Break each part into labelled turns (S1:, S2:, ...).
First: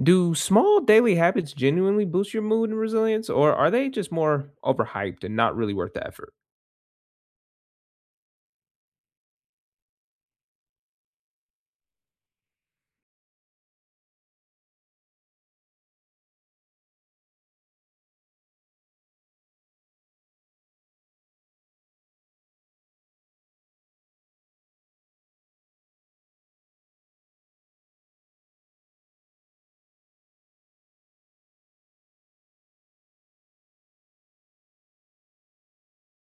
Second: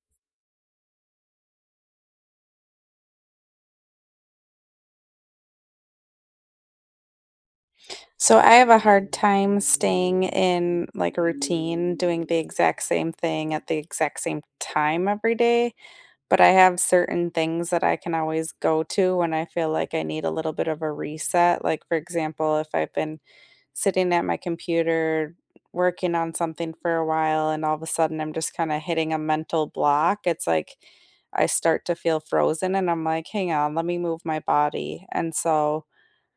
S1: Do small daily habits genuinely boost your mood and resilience, or are they just more overhyped and not really worth the effort?
S2: So I have a hard time staying in a routine, doing the exact same thing at the exact same time every day. But I have certain things that I can always go to when I feel like I need a little bit of a reset. Like, for example, if I've been sitting at my computer working on something for a while and all of a sudden I'm just kind of hitting a mental block, it's like I start to feel frozen and I'm like, hang on, let me move my body. And so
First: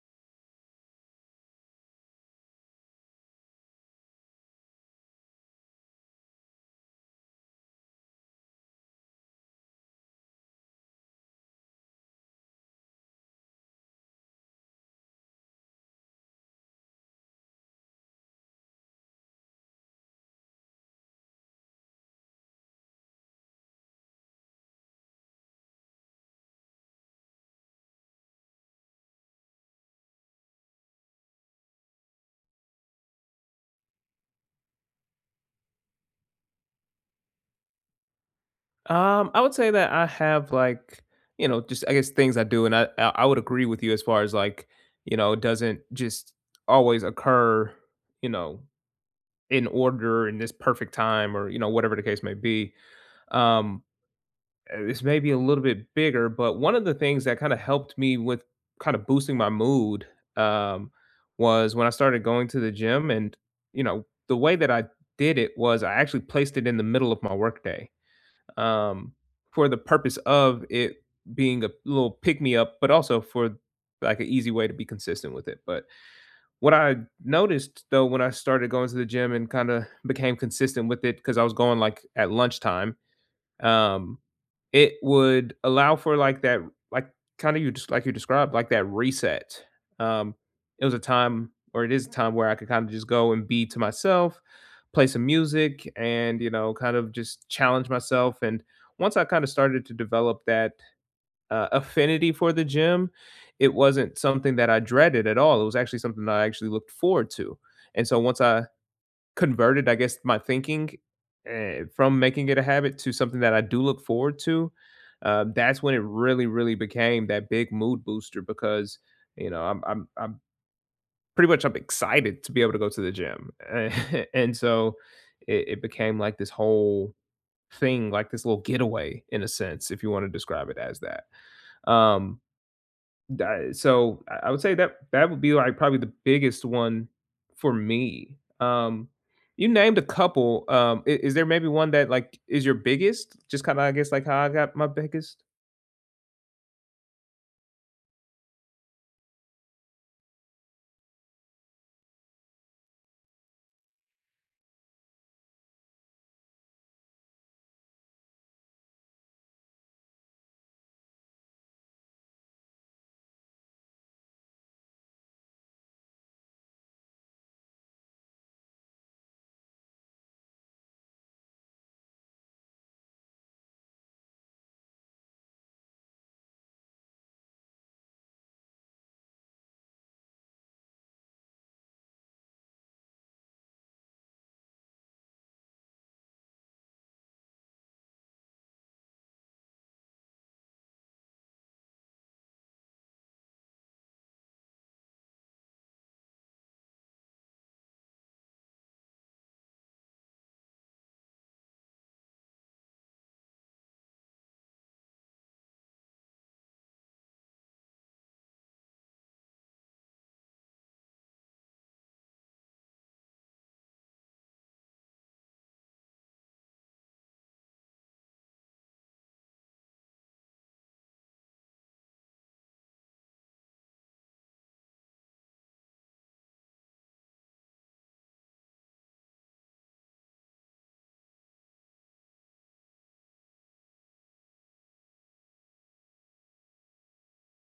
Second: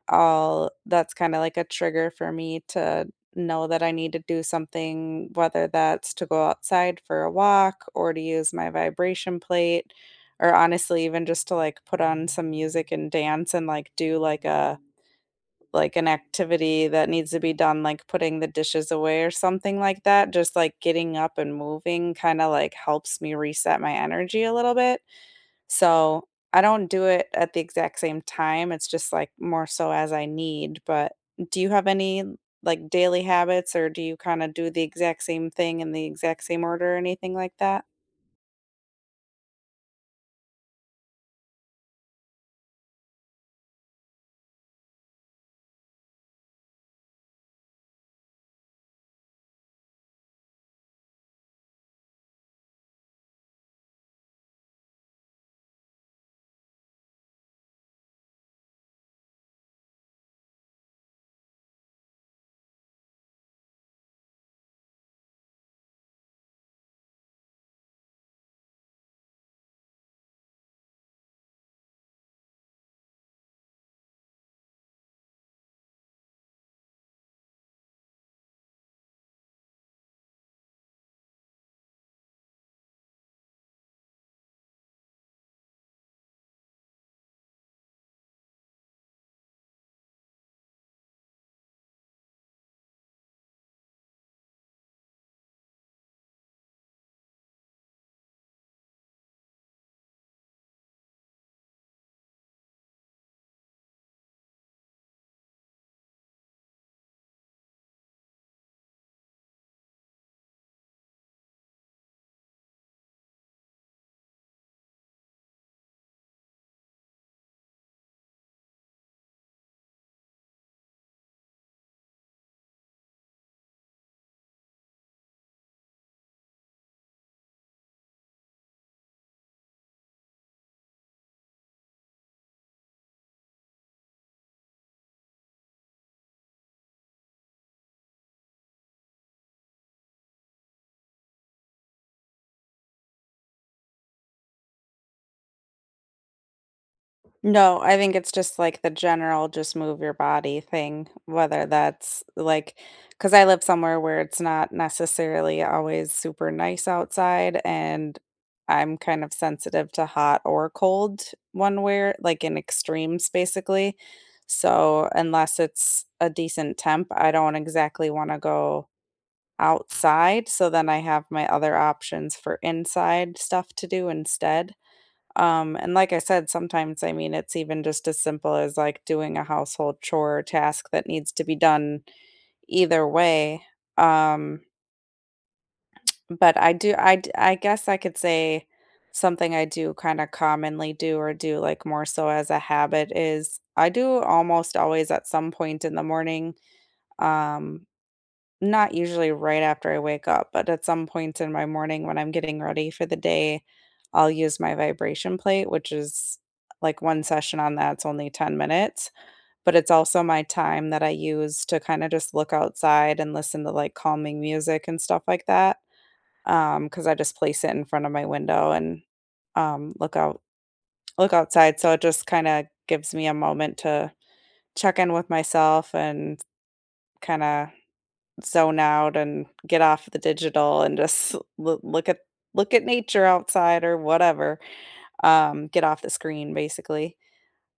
S2: I'll that's kinda like a trigger for me to know that I need to do something, whether that's to go outside for a walk or to use my vibration plate, or honestly, even just to, like, put on some music and dance and, like, do, like, an activity that needs to be done, like putting the dishes away or something like that, just, like, getting up and moving kinda, like, helps me reset my energy a little bit. So, I don't do it at the exact same time, it's just, like, more so as I need, but do you have any, like, daily habits, or do you kinda do the exact same thing in the exact same order or anything like that?
S1: I would say that I have just I guess things I do, and I would agree with you as far as it doesn't just always occur, you know, in order in this perfect time or whatever the case may be. Um, it's maybe a little bit bigger, but one of the things that kind of helped me with kind of boosting my mood um, was when I started going to the gym. And, the way that I did it was I actually placed it in the middle of my workday, um, for the purpose of it being a little pick me up, but also for like an easy way to be consistent with it. But what I noticed though, when I started going to the gym and kind of became consistent with it, because I was going like at lunchtime, um, it would allow for like that, like kind of you just like you described, like that reset. Um, it was a time, or it is a time where I could kind of just go and be to myself, play some music, and kind of just challenge myself. And once I kind of started to develop that affinity for the gym, it wasn't something that I dreaded at all. It was actually something that I actually looked forward to. And so once I converted, I guess, my thinking, from making it a habit to something that I do look forward to, that's when it really, really became that big mood booster because, I'm pretty much I'm excited to be able to go to the gym. And so it became like this whole thing, like this little getaway in a sense, if you want to describe it as that. Um, Di So, I would say that that would be, like, probably the biggest one for me. You named a couple. I Is there maybe one that, like, is your biggest? Just kinda, I guess, like, how I got my biggest?
S2: No, I think it's just like the general just move your body thing, whether that's like, because I live somewhere where it's not necessarily always super nice outside, and I'm kind of sensitive to hot or cold like in extremes basically. So unless it's a decent temp, I don't exactly want to go outside. So then I have my other options for inside stuff to do instead. And like I said, sometimes, I mean, it's even just as simple as like doing a household chore or task that needs to be done either way. Um, but I guess I could say something I do kind of commonly do or do like more so as a habit is I do almost always at some point in the morning. Um, Not usually right after I wake up, but at some points in my morning when I'm getting ready for the day, I'll use my vibration plate, which is like one session on that's only 10 minutes, but it's also my time that I use to kind of just look outside and listen to like calming music and stuff like that. 'Cause because I just place it in front of my window and um look out look outside. So it just kind of gives me a moment to check in with myself and kind of zone out and get off the digital and just look at nature outside or whatever, get off the screen basically.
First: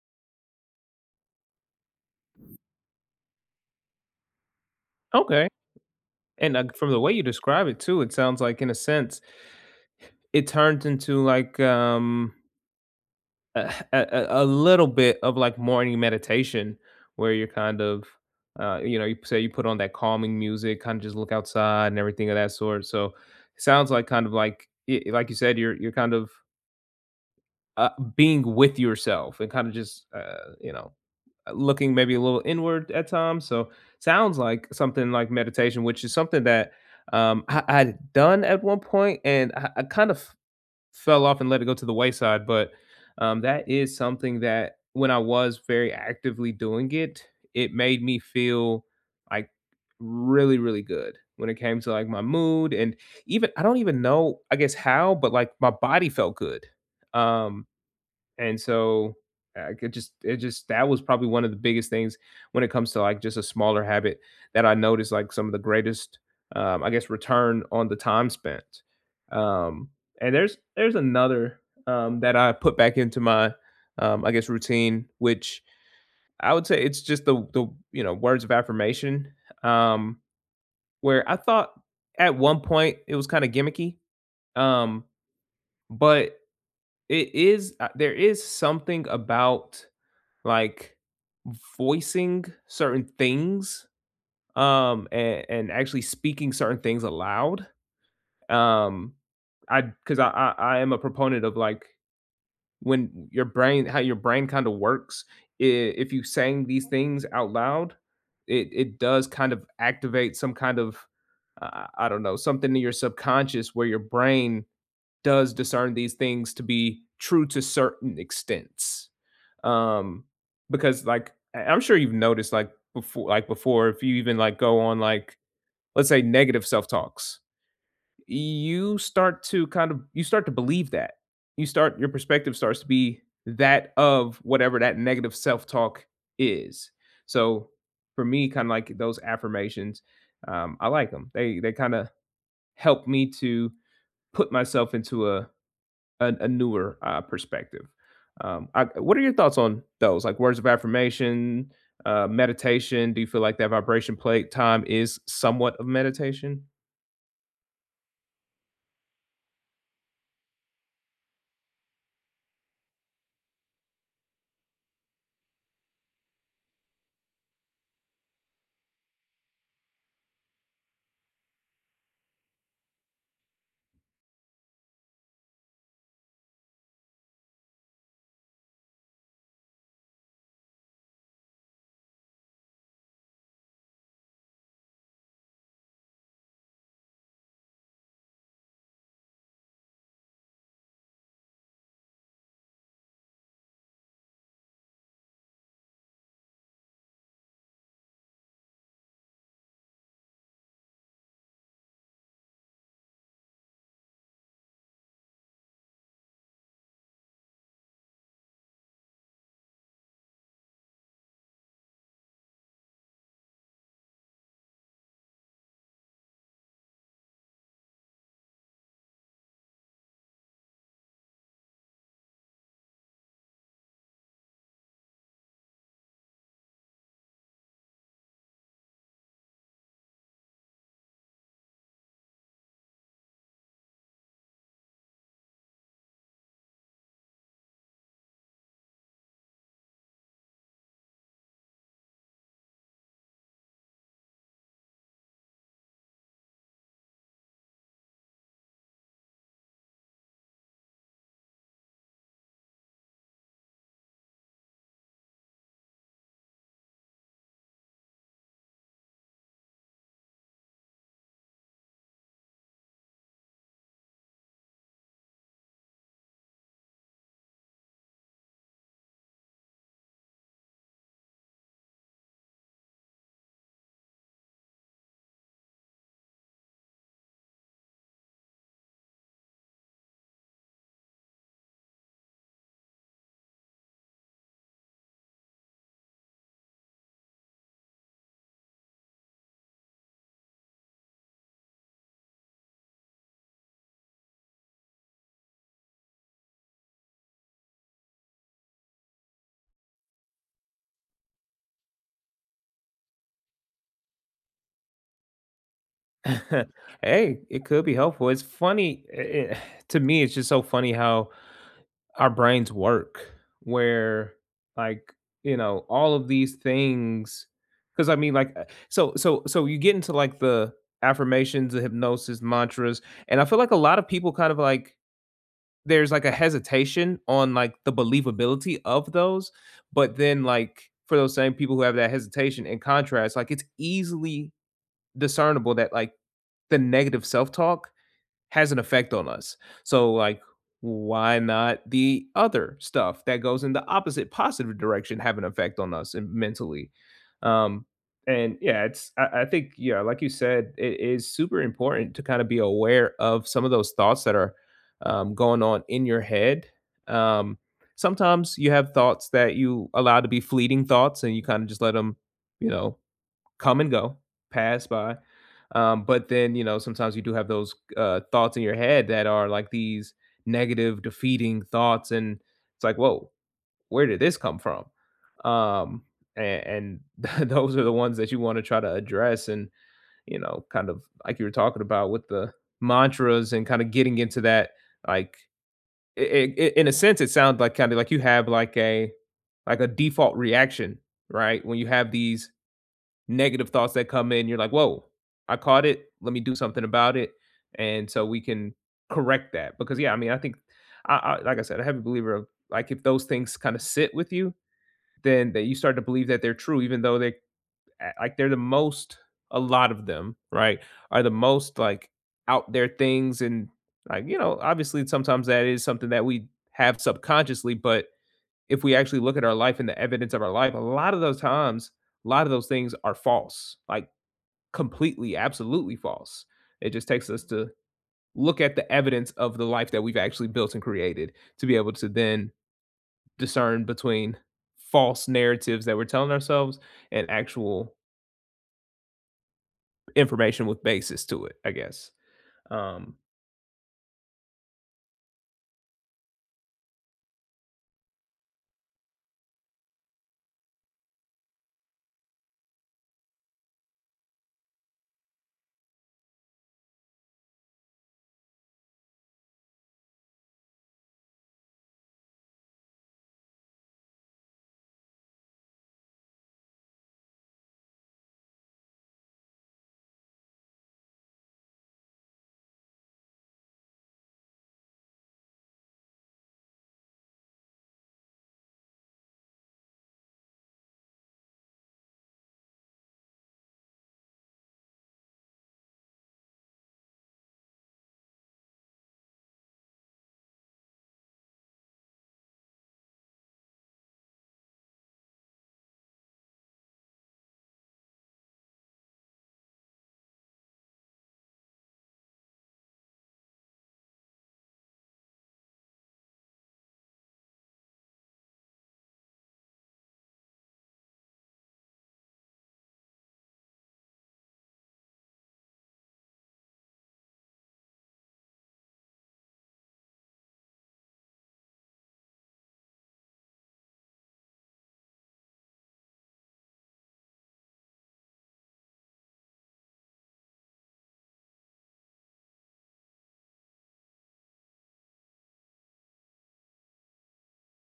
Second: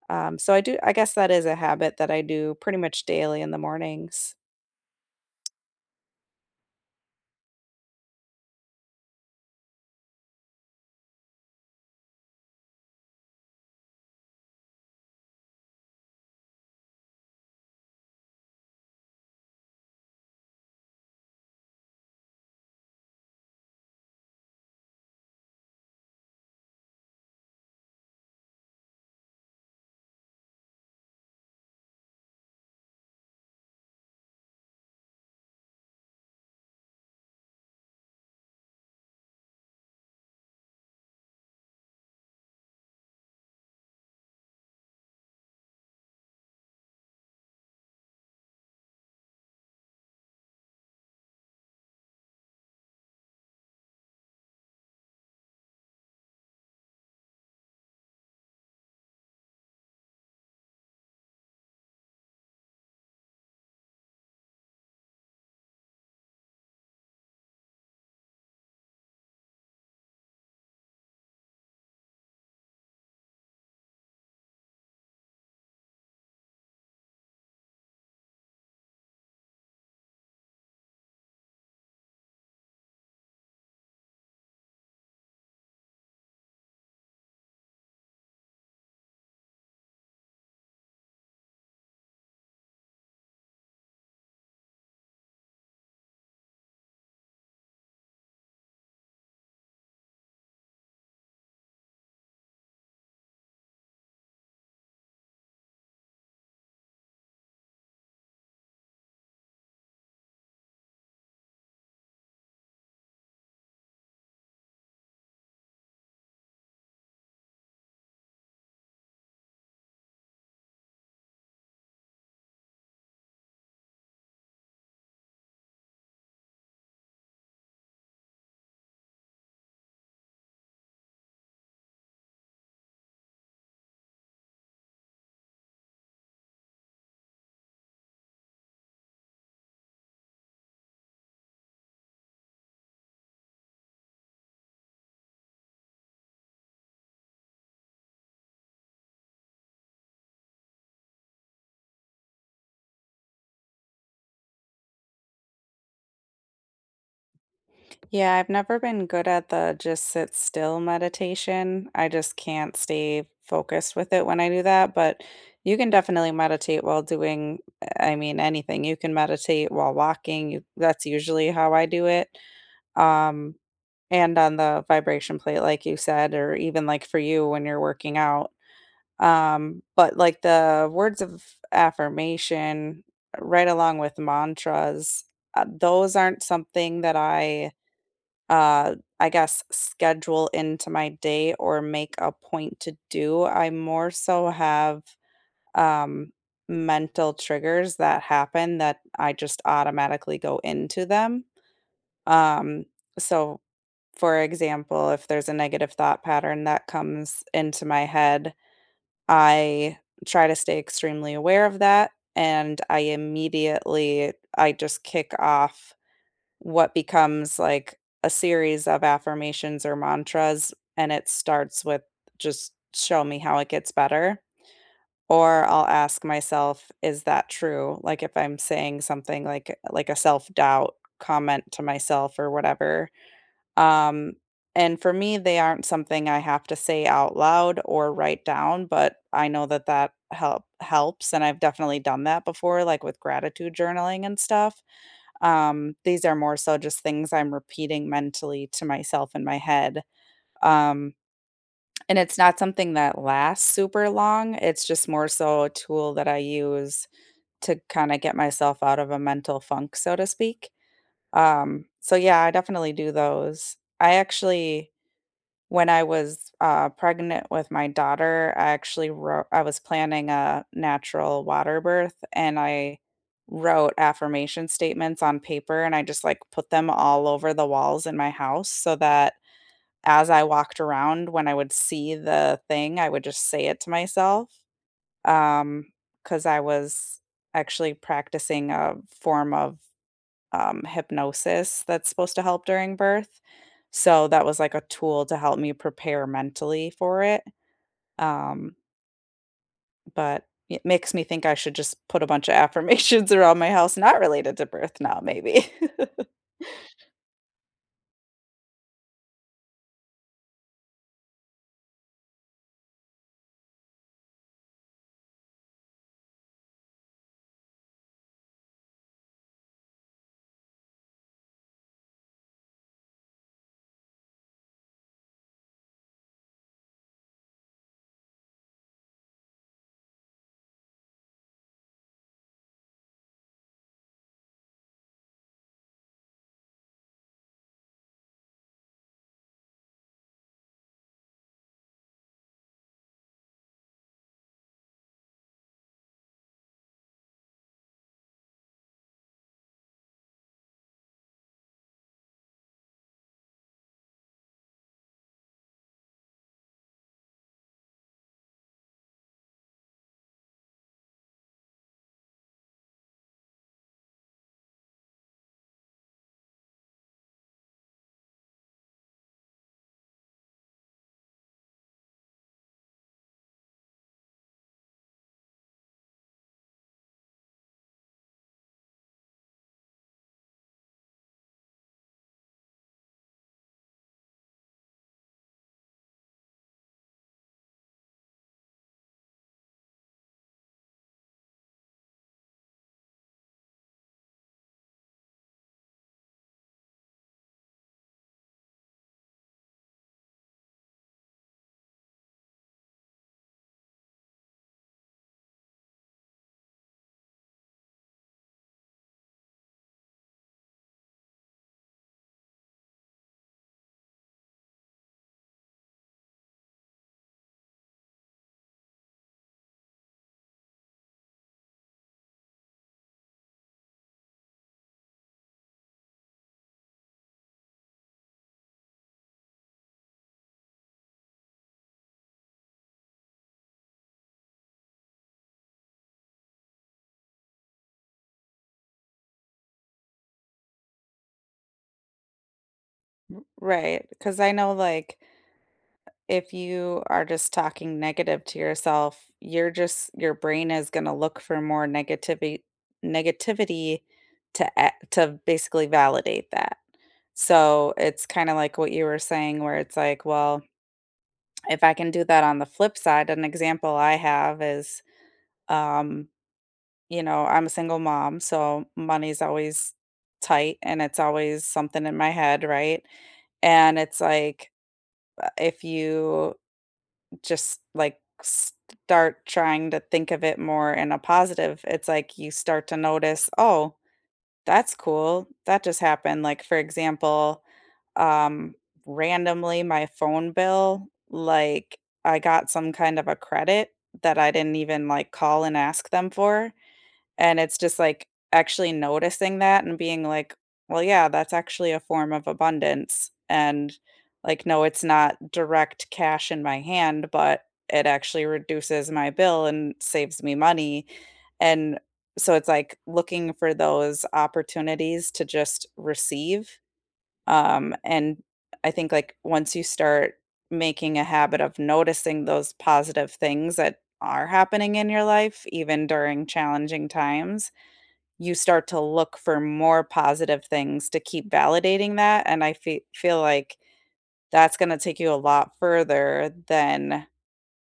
S2: So I do I guess that is a habit that I do pretty much daily in the mornings.
S1: Okay, and, like, from the way you describe it too, it sounds like, in a sense, it turns into, a little bit of like morning meditation where you're kind of you know you say you put on that calming music kind of just look outside and everything of that sort. So it sounds like kind of like like you said you're kind of uh, being with yourself and kind of just looking maybe a little inward at times. So sounds like something like meditation, which is something that I had done at one point, and I kind of fell off and let it go to the wayside. But that is something that when I was very actively doing it, it made me feel like really, really good when it came to like my mood. And even I don't even know, I guess how, but like my body felt good. Um, and so, I could just it just that was probably one of the biggest things when it comes to, like, just a smaller habit that I noticed, like, some of the greatest, I guess, return on the time spent. Um, and there's another, that I put back into my, I guess, routine, which I would say it's just the words of affirmation, um, where I thought at one point it was kinda gimmicky, um, but it is, there is something about like voicing certain things, and actually speaking certain things aloud, um I because I am a proponent of like when your brain how your brain kind of works, i- if you saying these things out loud, it does kind of activate some kind of I don't know something in your subconscious where your brain does discern these things to be true to certain extents. Um, because I'm sure you've noticed like before, if you even like go on like let's say negative self-talks, you start to kind of you start to believe that. You start your perspective starts to be that of whatever that negative self-talk is. So for me, kind of like those affirmations, I like them. They kind of help me to put myself into a newer perspective. What are your thoughts on those? Like words of affirmation, meditation. Do you feel like that vibration plate time is somewhat of meditation?
S2: Yeah, I've never been good at the just sit still meditation. I just can't stay focused with it when I do that, but you can definitely meditate while doing, I mean, anything. You can meditate while walking. That's usually how I do it. Um, And on the vibration plate, like you said, or even like for you when you're working out. But like the words of affirmation, right along with mantras, those aren't something that uh, I guess, schedule into my day or make a point to do. I more so have um, mental triggers that happen that I just automatically go into them. Um, so for example, if there's a negative thought pattern that comes into my head, I try to stay extremely aware of that, and I immediately I just kick off what becomes, like, a series of affirmations or mantras, and it starts with, "Just show me how it gets better," or I'll ask myself, "Is that true?" Like, if I'm saying something like a self-doubt comment to myself or whatever um, and for me, they aren't something I have to say out loud or write down, but I know that that helps, and I've definitely done that before, like with gratitude journaling and stuff. These are more so just things I'm repeating mentally to myself in my head. Um, and it's not something that lasts super long. It's just more so a tool that I use to kind of get myself out of a mental funk, so to speak. So yeah, I definitely do those. I actually When I was, pregnant with my daughter, I actually wrote I was planning a natural water birth, and I wrote affirmation statements on paper, and I just, like, put them all over the walls in my house so that as I walked around, when I would see the thing, I would just say it to myself, Um, because I was actually practicing a form of hypnosis that's supposed to help during birth. So that was like a tool to help me prepare mentally for it. Um, but it makes me think I should just put a bunch of affirmations around my house not related to birth now, maybe.
S1: Hey, it could be helpful. It's funny, eh, to me. It's just so funny how our brains work. Where like you know all of these things. Because I mean, so you get into like the affirmations, the hypnosis, mantras, and I feel like a lot of people kind of like there's like a hesitation on like the believability of those, but then like for those same people who have that hesitation in contrast, like it's easily discernible that like the negative self-talk has an effect on us. So like why not the other stuff that goes in the opposite positive direction have an effect on us and mentally? Um and yeah, it's I think, yeah, like you said, it is super important to kind of be aware of some of those thoughts that are going on in your head. Um Sometimes you have thoughts that you allow to be fleeting thoughts and you kind of just let them, you know, come and go, pass by. But then, sometimes you do have those thoughts in your head that are like these negative, defeating thoughts. And it's like, whoa, where did this come from? Um, and Those are the ones that you want to try to address. And, kind of like you were talking about with the mantras and kind of getting into that, like, in a sense, it sounds like kind of like you have like a default reaction, right? When you have these negative thoughts that come in, you're like, "Whoa, I caught it. Let me do something about it." And so we can correct that because yeah, I mean, I think I like I said, I'm a heavy believer of like if those things kind of sit with you, then that you start to believe that they're true, even though they like they're the most a lot of them, right? Are the most like out there things. And like you know, obviously sometimes that is something that we have subconsciously, but if we actually look at our life and the evidence of our life, a lot of those times, a lot of those things are false. Like completely, absolutely false. It just takes us to look at the evidence of the life that we've actually built and created to be able to then discern between false narratives that we're telling ourselves and actual information with basis to it, I guess. Um,
S2: Right, because I know, like, if you are just talking negative to yourself, you're just your brain is gonna look for more negativity to a to basically validate that. So, it's kinda like what you were saying where it's like, well, if I can do that on the flip side, an example I have is, um, you know, I'm a single mom, so money's always tight and it's always something in my head, right? And it's like if you just like start trying to think of it more in a positive, it's like you start to notice, oh, that's cool. That just happened. Like, for example, um, randomly my phone bill, like I got some kind of a credit that I didn't even like call and ask them for. And it's just like actually noticing that and being like, well, yeah, that's actually a form of abundance. And like, no, it's not direct cash in my hand, but it actually reduces my bill and saves me money. And so it's like looking for those opportunities to just receive. And I think like once you start making a habit of noticing those positive things that are happening in your life, even during challenging times, you start to look for more positive things to keep validating that, and I fe feel like that's gonna take you a lot further than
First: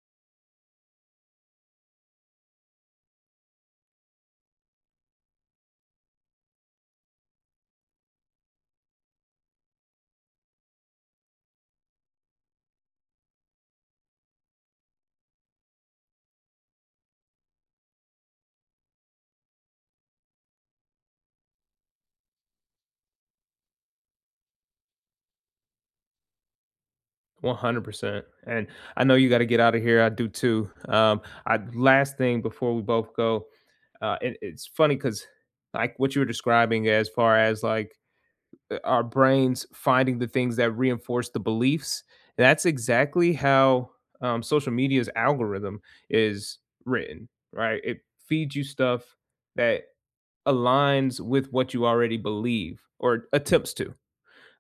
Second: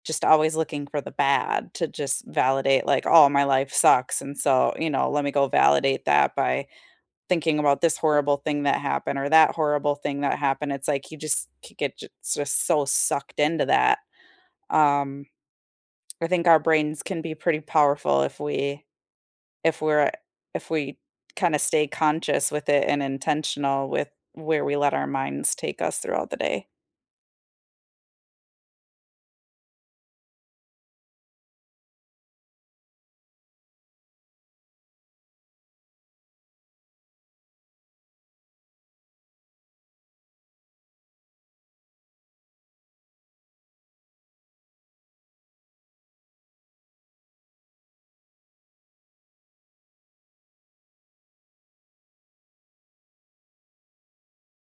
S2: just always looking for the bad to just validate, like, "Oh, my life sucks, and so, you know, let me go validate that by thinking about this horrible thing that happened or that horrible thing that happened." It's like you just c get j just so sucked into that. Um, I think our brains can be pretty powerful if we're if we kind of stay conscious with it and intentional with where we let our minds take us throughout the day.
S1: 100%. And I know you got to get out of here. I do too. I Last thing before we both go, it's funny because like what you were describing as far as like our brains finding the things that reinforce the beliefs. That's exactly how social media's algorithm is written, right? It feeds you stuff that aligns with what you already believe or attempts to.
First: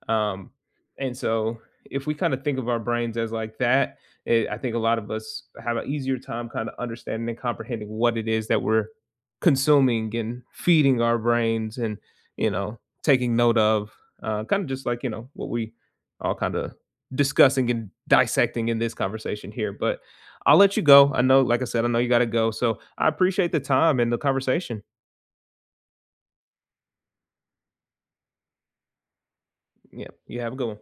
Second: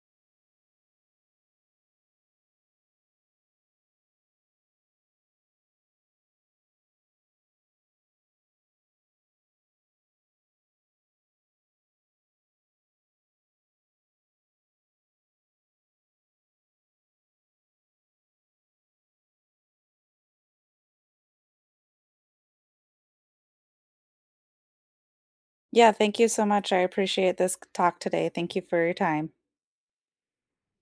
S1: Um, and so if we kind of think of our brains as like that, I think a lot of us have an easier time kind of understanding and comprehending what it is that we're consuming and feeding our brains and, taking note of, kind of just like, what we all kind of discussing and dissecting in this conversation here. But I'll let you go. I know, like I said, I know you got to go. So I appreciate the time and the conversation.
S2: Yeah, thank you so much. I appreciate this talk today. Thank you for your time.
S1: Yeah. You have a good one.